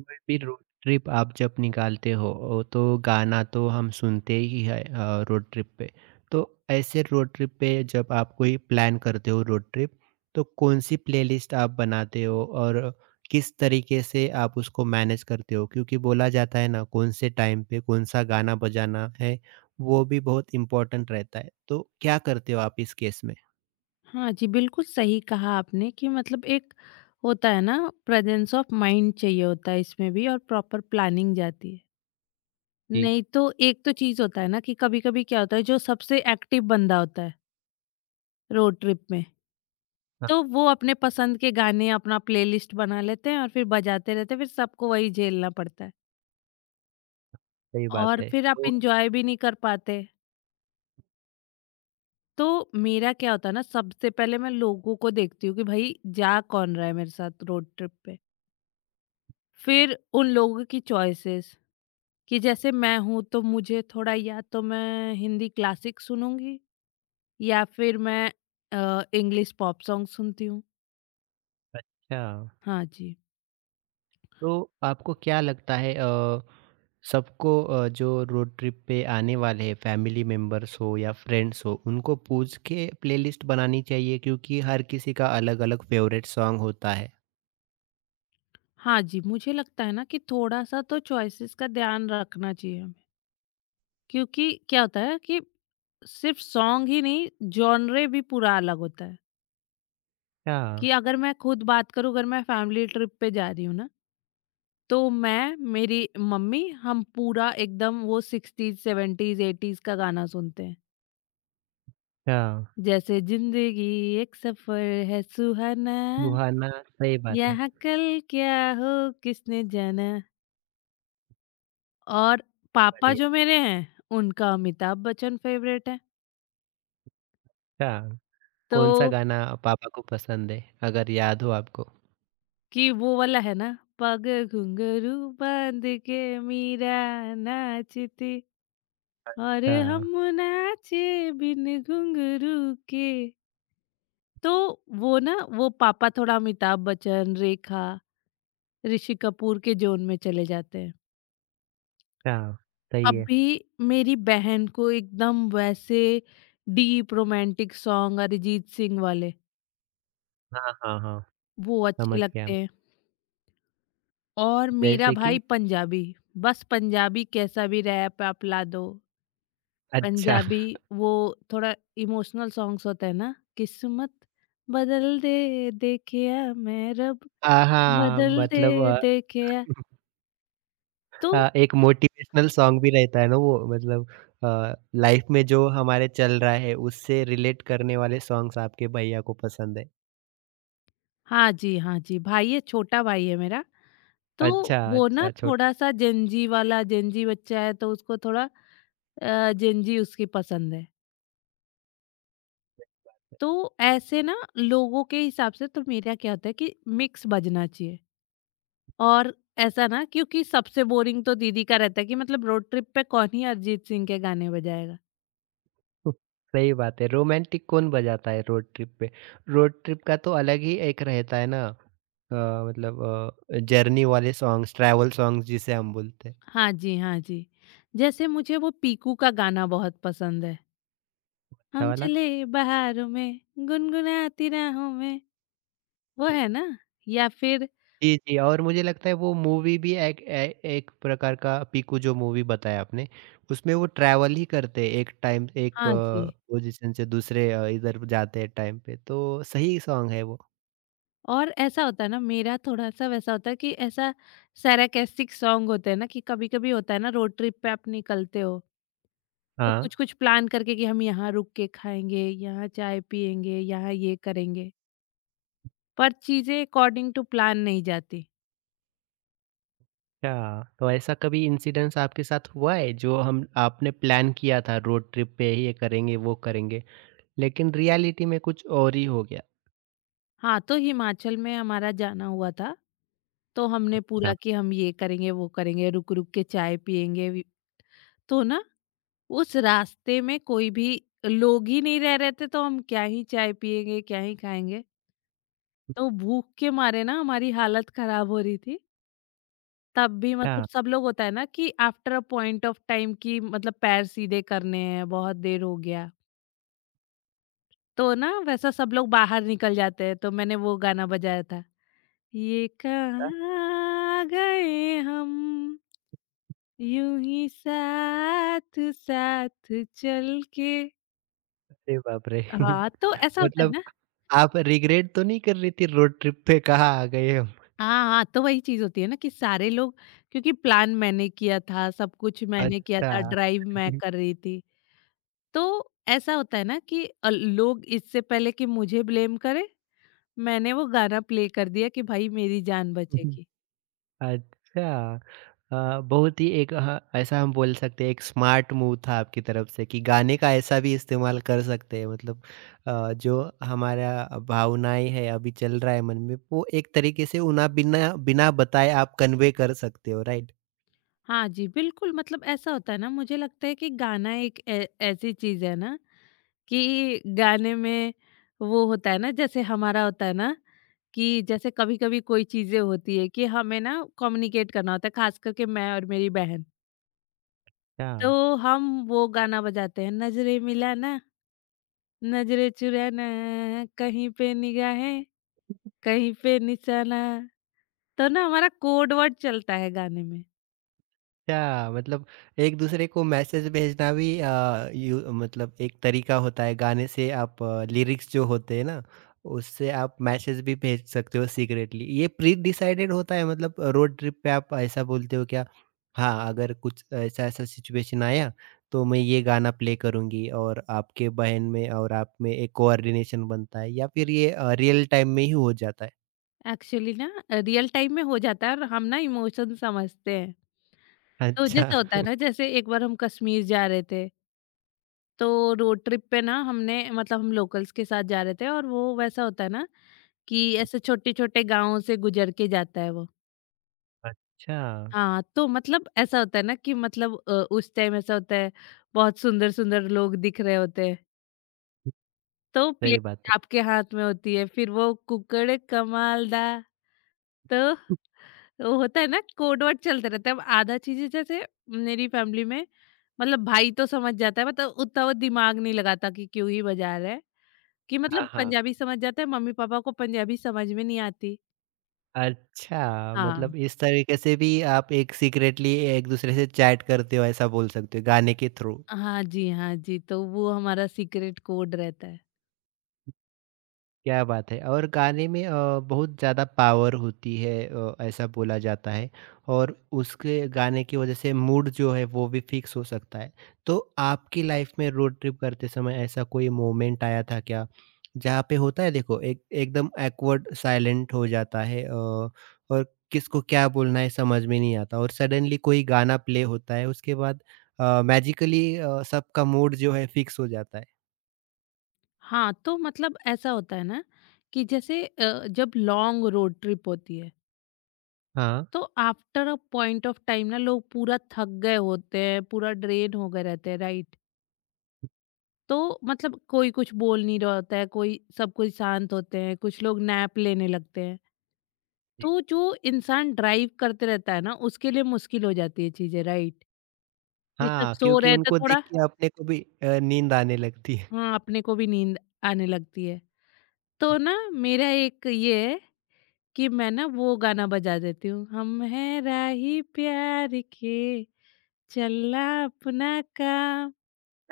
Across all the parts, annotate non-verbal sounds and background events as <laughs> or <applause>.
कोई भी road trip आप जब निकालते हो। तो गाना तो हम सुनते ही है, रोड ट्रिप पे। तो ऐसे रोड ट्रिप पे जब आप कोई प्लान करते हो रोड ट्रिप, तो कौन सी प्लेलिस्ट आप बनाते हो और किस तरीके से आप उसको मैनेज करते हो? क्योंकि बोला जाता है ना, कौन से टाइम पे कौन सा गाना बजाना है वो भी बहुत इम्पोर्टेंट रहता है। तो क्या करते हो आप इस केस में? हाँ जी, बिल्कुल सही कहा आपने कि मतलब एक होता है ना प्रेजेंस ऑफ माइंड चाहिए होता है इसमें भी और प्रॉपर प्लानिंग जाती है। जी। नहीं तो एक तो चीज़ होता है ना कि कभी-कभी क्या होता है जो सबसे एक्टिव बंदा होता है रोड ट्रिप में, हाँ, तो वो अपने पसंद के गाने अपना प्लेलिस्ट बना लेते हैं और फिर बजाते रहते हैं, फिर सबको वही झेलना पड़ता है। सही बात और है। फिर आप तो एन्जॉय भी नहीं कर पाते। तो मेरा क्या होता है ना सबसे पहले मैं लोगों को देखती हूँ कि भाई जा कौन रहा है मेरे साथ रोड ट्रिप पे। फिर उन लोगों की चॉइसेस कि जैसे मैं हूँ तो मुझे थोड़ा या तो मैं हिंदी क्लासिक सुनूंगी या फिर मैं इंग्लिश पॉप सॉन्ग सुनती हूँ। अच्छा। हाँ जी। तो आपको क्या लगता है, सबको, जो रोड ट्रिप पे आने वाले हैं फैमिली मेंबर्स हो या फ्रेंड्स हो, उनको पूछ के प्लेलिस्ट बनानी चाहिए, क्योंकि हर किसी का अलग-अलग फेवरेट सॉन्ग होता है। हाँ जी मुझे लगता है ना कि थोड़ा सा तो चॉइसेस का ध्यान रखना चाहिए हमें क्योंकि क्या होता है कि सिर्फ सॉन्ग ही नहीं जॉनरे भी पूरा अलग होता है अच्छा। कि अगर मैं खुद बात करूँ अगर मैं फैमिली ट्रिप पे जा रही हूँ ना तो मैं मेरी मम्मी हम पूरा एकदम वो 60s 70s 80s का गाना सुनते हैं। अच्छा। जैसे जिंदगी एक सफर है सुहाना सुहाना, सही बात है। यहाँ कल क्या हो किसने जाना। और पापा बढ़िया। जो मेरे हैं उनका अमिताभ बच्चन फेवरेट है। अच्छा, तो कौन-सा गाना पापा को पसंद है अगर याद हो आपको? कि वो वाला है ना पग घुंघरू बांध के मीरा नाचती और अच्छा। हम नाचे बिन घुंघरू के। तो वो ना वो पापा थोड़ा अमिताभ बच्चन, रेखा, ऋषि कपूर के जोन में चले जाते हैं। अच्छा, सही है। अभी मेरी बहन को एकदम वैसे deep romantic song Arijit Singh वाले हाँ, हाँ, हाँ, वो अच्छे समझ गया लगते मैं। हैं। और मेरा जैसे भाई कि पंजाबी, बस पंजाबी कैसा भी रैप आप ला दो। अच्छा। पंजाबी <laughs> वो थोड़ा इमोशनल सॉन्ग्स होते हैं ना, किस्मत बदल दे देखिया मैं रब हाँ, हाँ, बदल दे मतलब देखिया। तो हाँ, एक मोटिवेशनल सॉन्ग भी रहता है ना वो, मतलब लाइफ में जो हमारे चल रहा है उससे रिलेट करने वाले सॉन्ग्स आपके भैया को पसंद है। हाँ जी, हाँ जी, भाई है, छोटा भाई है मेरा। तो अच्छा, वो ना अच्छा छोटा। थोड़ा-सा जेन ज़ी वाला जेन ज़ी बच्चा है तो उसको थोड़ा जेन ज़ी उसकी पसंद है। तो ऐसे ना लोगों के हिसाब से तो मेरा क्या होता है कि मिक्स बजना चाहिए। और ऐसा ना क्योंकि सबसे बोरिंग तो दीदी का रहता है कि मतलब रोड ट्रिप पे कौन ही अरिजीत सिंह के गाने बजाएगा। <laughs> सही बात है। रोमांटिक कौन बजाता है रोड ट्रिप पे? रोड ट्रिप का तो अलग ही एक रहता है ना, मतलब जर्नी वाले सॉन्ग्स, ट्रैवल सॉन्ग्स जिसे हम बोलते हैं। हाँ जी, हाँ जी। जैसे मुझे वो पीकू का गाना बहुत पसंद है। अच्छा हम वाला। चले बहारों में, गुनगुनाती राहों में, वो है ना? या फिर जी, जी, और मुझे लगता है वो मूवी भी एक ए एक प्रकार का पीकू, जो मूवी बताया आपने, उसमें वो ट्रैवल ही करते हैं, एक टाइम एक हाँ जी, पोज़ीशन से दूसरे, इधर जाते हैं टाइम पे, तो सही सॉन्ग है वो। और ऐसा होता है ना मेरा थोड़ा-सा वैसा होता है कि ऐसा सरकास्टिक सॉन्ग होते हैं ना कि कभी-कभी होता है ना रोड ट्रिप पे आप निकलते हो, तो हाँ। कुछ-कुछ प्लान करके कि हम यहाँ रुक के खाएँगे, यहाँ चाय पिएँगे, यहाँ ये करेंगे, पर चीज़ें अकॉर्डिंग टू प्लान नहीं जाती। अच्छा, तो ऐसा कभी इंसिडेंस आपके साथ हुआ है, जो हम आपने प्लान किया था रोड ट्रिप पे ये करेंगे, वो करेंगे, लेकिन रियलिटी में कुछ और ही हो गया? हाँ, तो हिमाचल में हमारा जाना हुआ था, तो हमने पूरा अच्छा। कि हम ये करेंगे, वो करेंगे, रुक-रुक के चाय पिएँगे वि तो ना उस रास्ते में कोई भी लोग ही नहीं रह रहे थे तो हम क्या ही चाय पिएंगे, क्या ही खाएँगे। तो भूख के मारे ना हमारी हालत ख़राब हो रही थी। तब भी मतलब अच्छा। सब लोग होता है ना कि after a point of time कि मतलब पैर सीधे करने हैं, बहुत देर हो गया। तो ना वैसा सब लोग बाहर निकल जाते हैं तो मैंने वो गाना बजाया था। ये ऐसा? कहाँ गए हम, यूँ ही साथ-साथ चल के। अरे बाप रे! <laughs> हाँ, तो ऐसा होता है मतलब ना। आप रिग्रेट तो नहीं कर रही थी रोड ट्रिप पे, कहाँ आ गए हम? हाँ, हाँ, तो वही चीज़ होती है ना कि सारे लोग क्योंकि प्लान मैंने किया था, सब कुछ मैंने किया अच्छा। था, ड्राइव मैं कर रही थी। तो ऐसा होता है ना कि लोग इससे पहले कि मुझे ब्लेम करें, मैंने वो गाना प्ले कर दिया कि भाई मेरी जान <laughs> बचेगी। अच्छा। अ, बहुत ही एक ह ऐसा हम बोल सकते हैं एक स्मार्ट मूव था आपकी तरफ से कि गाने का ऐसा भी इस्तेमाल कर सकते हैं, मतलब जो हमारा भावनाएँ हैं अभी चल रहा है मन में, वो एक तरीके से उन्हें बिना बिना बताए आप कन्वे कर सकते हो, राइट? हाँ जी, बिल्कुल मतलब ऐसा होता है ना मुझे लगता है कि गाना एक ऐ ऐसी चीज़ है ना कि गाने में वो होता है ना जैसे हमारा होता है ना कि जैसे कभी-कभी कोई चीज़ें होती है कि हमें ना कम्युनिकेट करना होता है, खास करके मैं और मेरी बहन। क्या तो हम वो गाना बजाते हैं नजरे मिलाना नजरे चुराना कहीं पे निगाहें कहीं पे निशाना। तो ना हमारा कोड वर्ड चलता है गाने में। अच्छा, मतलब एक-दूसरे को मैसेज भेजना भी, यू मतलब एक तरीका होता है गाने से आप। लिरिक्स जो होते हैं ना, उससे आप मैसेज भी भेज सकते हो सीक्रेटली। ये प्री-डिसाइडेड होता है मतलब रोड ट्रिप पे आप ऐसा बोलते हो क्या? हाँ, अगर कुछ ऐसा-ऐसा सिचुएशन आया, तो मैं ये गाना प्ले करूँगी और आपके बहन में और आप में एक कोऑर्डिनेशन बनता है, या फिर ये रियल टाइम में ही हो जाता है? एक्चुअली ना रियल टाइम में हो जाता है और हम ना इमोशन समझते हैं। तो अच्छा। जैसे होता है <laughs> ना जैसे एक बार हम कश्मीर जा रहे थे तो रोड ट्रिप पे ना हमने मतलब हम लोकल्स के साथ जा रहे थे और वो वैसा होता है ना कि ऐसे छोटे छोटे गांवों से गुजर के जाता है वो। अच्छा, हाँ, तो मतलब ऐसा होता है ना कि मतलब उस टाइम ऐसा होता है बहुत सुंदर-सुंदर लोग दिख रहे होते हैं, तो सही प्लेट बात है। आपके हाथ में होती है, फिर वो कुकड़ कमालदा, तो वो होता है ना कोड वर्ड चलते रहते हैं। अब आधा चीज़ें जैसे मेरी फैमिली में मतलब भाई तो समझ जाता है मतलब उतना वो दिमाग नहीं लगाता कि क्यों ही बजा रहा है, कि मतलब हाँ, हाँ। पंजाबी समझ जाता है, मम्मी-पापा को पंजाबी समझ में नहीं आती। अच्छा, हाँ, मतलब इस तरीके से भी आप एक सीक्रेटली एक दूसरे से चैट करते हो ऐसा बोल सकते हो गाने के थ्रू। हाँ जी, हाँ जी, तो वो हमारा सीक्रेट कोड रहता है। क्या बात है! और गाने में बहुत ज़्यादा पावर होती है, ऐसा बोला जाता है। और उसके गाने की वज़ह से मूड जो है वो भी फ़िक्स हो सकता है। तो आपकी लाइफ़ में रोड ट्रिप करते समय ऐसा कोई मोमेंट आया था क्या? जहाँ पे होता है देखो, एक एकदम ऐकवर्ड साइलेंट हो जाता है, और किसको क्या बोलना है समझ में नहीं आता, और सडनली कोई गाना प्ले होता है, उसके बाद मैजिकली सबका मूड जो है फ़िक्स हो जाता है। हाँ, तो मतलब ऐसा होता है ना कि जैसे जब लॉन्ग रोड ट्रिप होती है हाँ। तो after a point of time ना लोग पूरा थक गए होते हैं, पूरा ड्रेन हो गए रहते हैं, राइट? तो मतलब कोई कुछ बोल नहीं रहा होता है, कोई सब कोई शांत होते हैं, कुछ लोग नैप लेने लगते हैं। तो जो इंसान ड्राइव करते रहता है ना, उसके लिए मुश्किल हो जाती है चीज़ें, राइट? ये सब हाँ, सो क्योंकि रहे थे उनको देख थोड़ा। के अपने को भी नींद आने लगती है। हाँ, अपने को भी नींद आने लगती है। तो ना मेरा एक ये है कि मैं ना वो गाना बजा देती हूँ, हम हैं राही प्यार के, चलना अपना काम,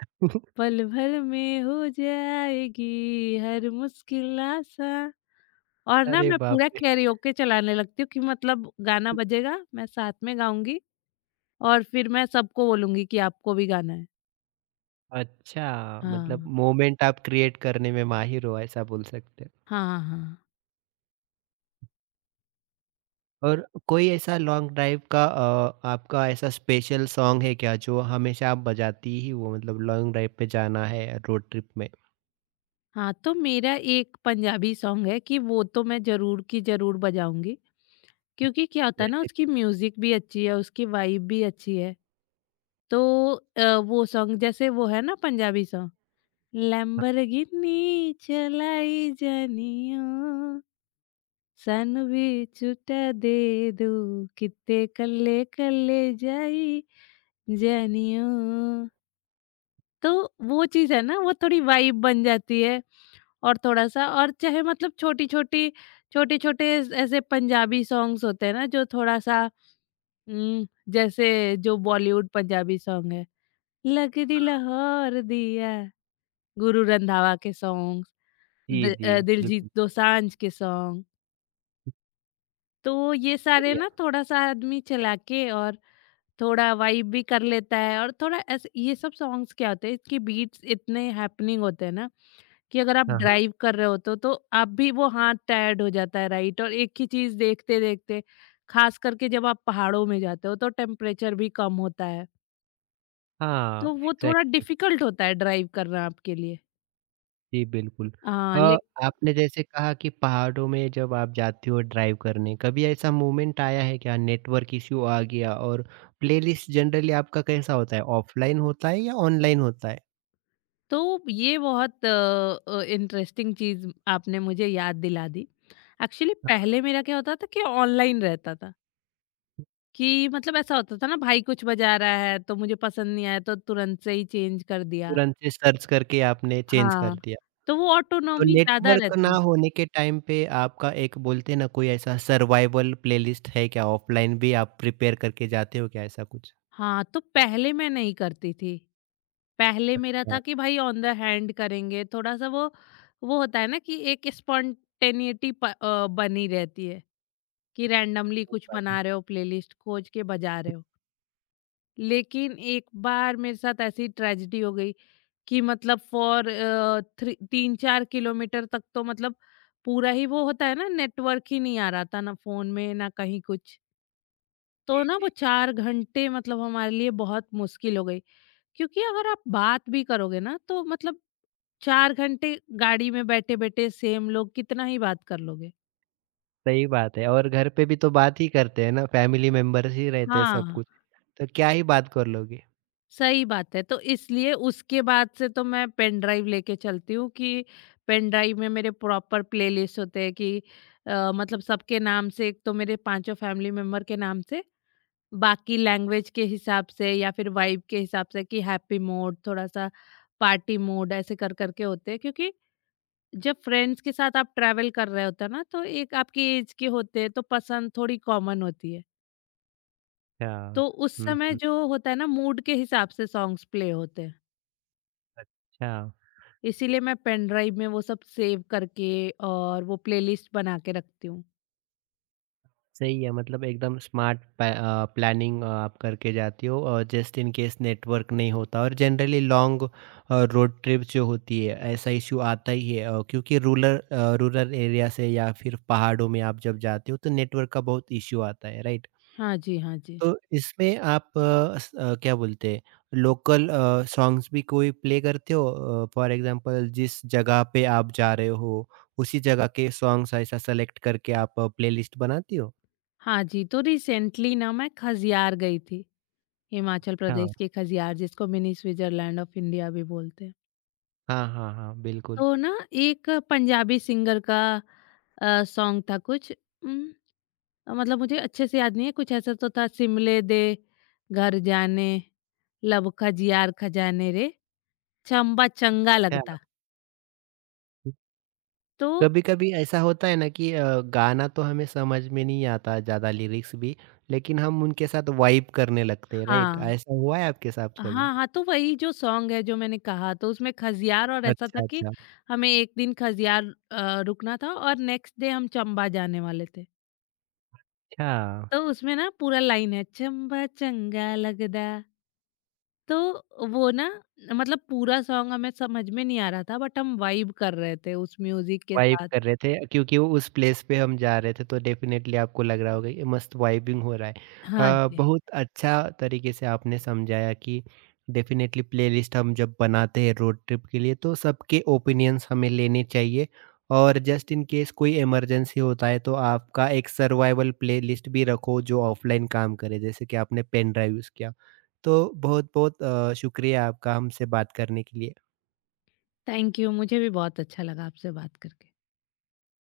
<laughs> पल भर में हो जाएगी हर मुश्किल आसां। और ना अरे मैं बाप पूरा रे! कैरियोके चलाने लगती हूँ कि मतलब गाना बजेगा, मैं साथ में गाऊँगी और फिर मैं सबको बोलूँगी कि आपको भी गाना है। अच्छा, मतलब हाँ। मोमेंट आप क्रिएट करने में माहिर हो ऐसा बोल सकते हैं। हाँ, हाँ। और कोई ऐसा लॉन्ग ड्राइव का, आपका ऐसा स्पेशल सॉन्ग है क्या जो हमेशा आप बजाती ही हो, मतलब लॉन्ग ड्राइव पे जाना है रोड ट्रिप में? हाँ, तो मेरा एक पंजाबी सॉन्ग है कि वो तो मैं ज़रूर की ज़रूर बजाऊँगी। क्योंकि क्या होता है ना जैसे उसकी म्यूजिक भी अच्छी है, उसकी वाइब भी अच्छी है। तो वो सॉन्ग जैसे वो है ना पंजाबी सॉन्ग हाँ, लैम्बोर्गिनी चलाई जानियो सानू भी छुट्टा दे दो कित्ते कल्ले कल्ले जाई जानियो। तो वो चीज़ है ना वो थोड़ी वाइब बन जाती है। और थोड़ा-सा और चाहे मतलब छोटी-छोटी छोटे-छोटे ऐसे पंजाबी सॉन्ग्स होते हैं ना जो थोड़ा-सा हुँ, जैसे जो बॉलीवुड पंजाबी सॉन्ग है, लगदी लाहौर दिया, गुरु रंधावा के सॉन्ग्स, जी, जी, दिलजीत बिल्कुल, दोसांझ के सॉन्ग, तो ये सारे बढ़िया। ना थोड़ा-सा आदमी चला के और थोड़ा वाइब भी कर लेता है और थोड़ा ऐसे ये सब सॉन्ग्स क्या होते हैं, इसकी बीट्स इतने हैपनिंग होते हैं ना कि अगर आप हाँ, हाँ। ड्राइव कर रहे हो तो आप भी वो हाथ टायर्ड हो जाता है, राइट? और एक ही चीज़ देखते-देखते, खास करके जब आप पहाड़ों में जाते हो, तो टेम्परेचर भी कम होता है। हाँ, तो वो थोड़ा एग्ज़ैक्टली। डिफ़िकल्ट होता है ड्राइव करना आपके लिए। जी, बिल्कुल। हाँ, अ, ले आपने जैसे कहा कि पहाड़ों में जब आप जाते हो ड्राइव करने, कभी ऐसा मोमेंट आया है क्या नेटवर्क इश्यू आ गया? और प्लेलिस्ट जनरली आपका कैसा होता है, ऑफ़लाइन होता है या ऑनलाइन होता है? तो ये बहुत इंटरेस्टिंग चीज़ आपने मुझे याद दिला दी। एक्चुअली पहले हाँ। मेरा क्या होता था कि ऑनलाइन रहता था, कि मतलब ऐसा होता था ना भाई कुछ बजा रहा है तो मुझे पसंद नहीं आया तो तुरंत से ही चेंज कर दिया। तुरंत से सर्च करके आपने चेंज हाँ, कर दिया। तो वो तो ऑटोनॉमी ज़्यादा नेटवर्क ना रहती है। होने के टाइम पे आपका एक बोलते हैं ना, कोई ऐसा सर्वाइवल प्लेलिस्ट है क्या? ऑफ़लाइन भी आप प्रिपेयर करके जाते हो क्या ऐसा कुछ? हाँ, तो पहले मैं नहीं करती थी। पहले मेरा हाँ, था कि भाई ऑन द हैंड करेंगे थोड़ा सा वो होता है ना कि एक स्पॉन्टेनिटी बनी रहती है कि रैंडमली सही कुछ बात है। बना रहे हो प्लेलिस्ट खोज के बजा रहे हो। लेकिन एक बार मेरे साथ ऐसी ट्रेजेडी हो गई कि मतलब फॉर थ्री 3-4 किलोमीटर तक तो मतलब पूरा ही वो होता है ना नेटवर्क ही नहीं आ रहा था ना फोन में ना कहीं कुछ। तो ना वो 4 घंटे मतलब हमारे लिए बहुत मुश्किल हो गई क्योंकि अगर आप बात भी करोगे ना तो मतलब 4 घंटे गाड़ी में बैठे-बैठे सेम लोग कितना ही बात कर लोगे। सही बात है, और घर पे भी तो बात ही करते हैं ना, फैमिली मेंबर्स ही रहते हैं सब हाँ, कुछ, तो क्या ही बात कर लोगे? सही बात है। तो इसलिए उसके बाद से तो मैं पेन ड्राइव लेके चलती हूँ कि पेन ड्राइव में मेरे प्रॉपर प्लेलिस्ट होते हैं कि मतलब सबके नाम से एक तो मेरे पाँचों फैमिली मेंबर के नाम से, बाकी लैंग्वेज के हिसाब से या फिर वाइब के हिसाब से कि हैप्पी मोड, थोड़ा-सा पार्टी मोड ऐसे कर कर के होते हैं। क्योंकि जब फ्रेंड्स के साथ आप ट्रैवल कर रहे होते हैं ना, तो एक आपकी एज के होते हैं तो पसंद थोड़ी कॉमन होती है। अच्छा। तो उस हुँ, समय हुँ, जो होता है ना मूड के हिसाब से सॉन्ग्स प्ले होते हैं। अच्छा। इसीलिए मैं पेन ड्राइव में वो सब सेव करके और वो प्लेलिस्ट बना के रखती हूँ। सही है, मतलब एकदम स्मार्ट पै प्लानिंग आप करके जाती हो, और जस्ट इन केस नेटवर्क नहीं होता। और जनरली लॉन्ग, रोड ट्रिप जो होती है, ऐसा इश्यू आता ही है, क्योंकि रूरल एरिया से या फिर पहाड़ों में आप जब जाते हो तो नेटवर्क का बहुत इश्यू आता है, राइट? हाँ जी। हाँ जी। तो इसमें आप, क्या बोलते हैं, लोकल सॉन्ग्स भी कोई प्ले करते हो? फॉर एग्ज़ाम्पल जिस जगह पे आप जा रहे हो, उसी जगह के सॉन्ग्स ऐसा सेलेक्ट करके आप प्लेलिस्ट बनाती हो? हाँ जी तो रिसेंटली ना मैं खजियार गई थी हिमाचल हाँ। प्रदेश के खजियार जिसको मिनी स्विट्जरलैंड ऑफ इंडिया भी बोलते हैं। हाँ, हाँ, हाँ, बिल्कुल। तो ना एक पंजाबी सिंगर का सॉन्ग था कुछ उम, मतलब मुझे अच्छे से याद नहीं है कुछ ऐसा तो था शिमले दे घर जाने लब खजियार खजाने रे चंबा चंगा क्या? लगता। तो कभी-कभी ऐसा होता है ना कि गाना तो हमें समझ में नहीं आता ज़्यादा लिरिक्स भी, लेकिन हम उनके साथ वाइब करने लगते हैं, राइट? हाँ, ऐसा हुआ है आपके साथ कभी? हाँ, हाँ, तो वही जो सॉन्ग है जो मैंने कहा तो उसमें खजियार और ऐसा था अच्छा, कि अच्छा, हमें एक दिन खजियार रुकना था और नेक्स्ट डे हम चंबा जाने वाले थे। अच्छा। तो उसमें ना पूरा लाइन है चंबा चंगा लगदा। तो वो ना मतलब पूरा सॉन्ग हमें समझ में नहीं आ रहा था बट हम वाइब कर रहे थे उस म्यूज़िक के वाइब साथ। कर रहे थे क्योंकि वो उस प्लेस पे हम जा रहे थे, तो डेफ़िनेटली आपको लग रहा होगा ये मस्त वाइबिंग हो रहा है। हाँ जी। बहुत अच्छा तरीके से आपने समझाया कि डेफ़िनेटली प्लेलिस्ट हम जब बनाते हैं रोड ट्रिप के लिए तो सबके ओपिनियंस हमें लेने चाहिए, और जस्ट इन केस कोई इमरजेंसी होता है तो आपका एक सर्वाइवल प्लेलिस्ट भी रखो जो ऑफ़लाइन काम करे, जैसे कि आपने पेन ड्राइव यूज़ किया। तो बहुत-बहुत शुक्रिया आपका हमसे बात करने के लिए। थैंक यू मुझे भी बहुत अच्छा लगा आपसे बात करके।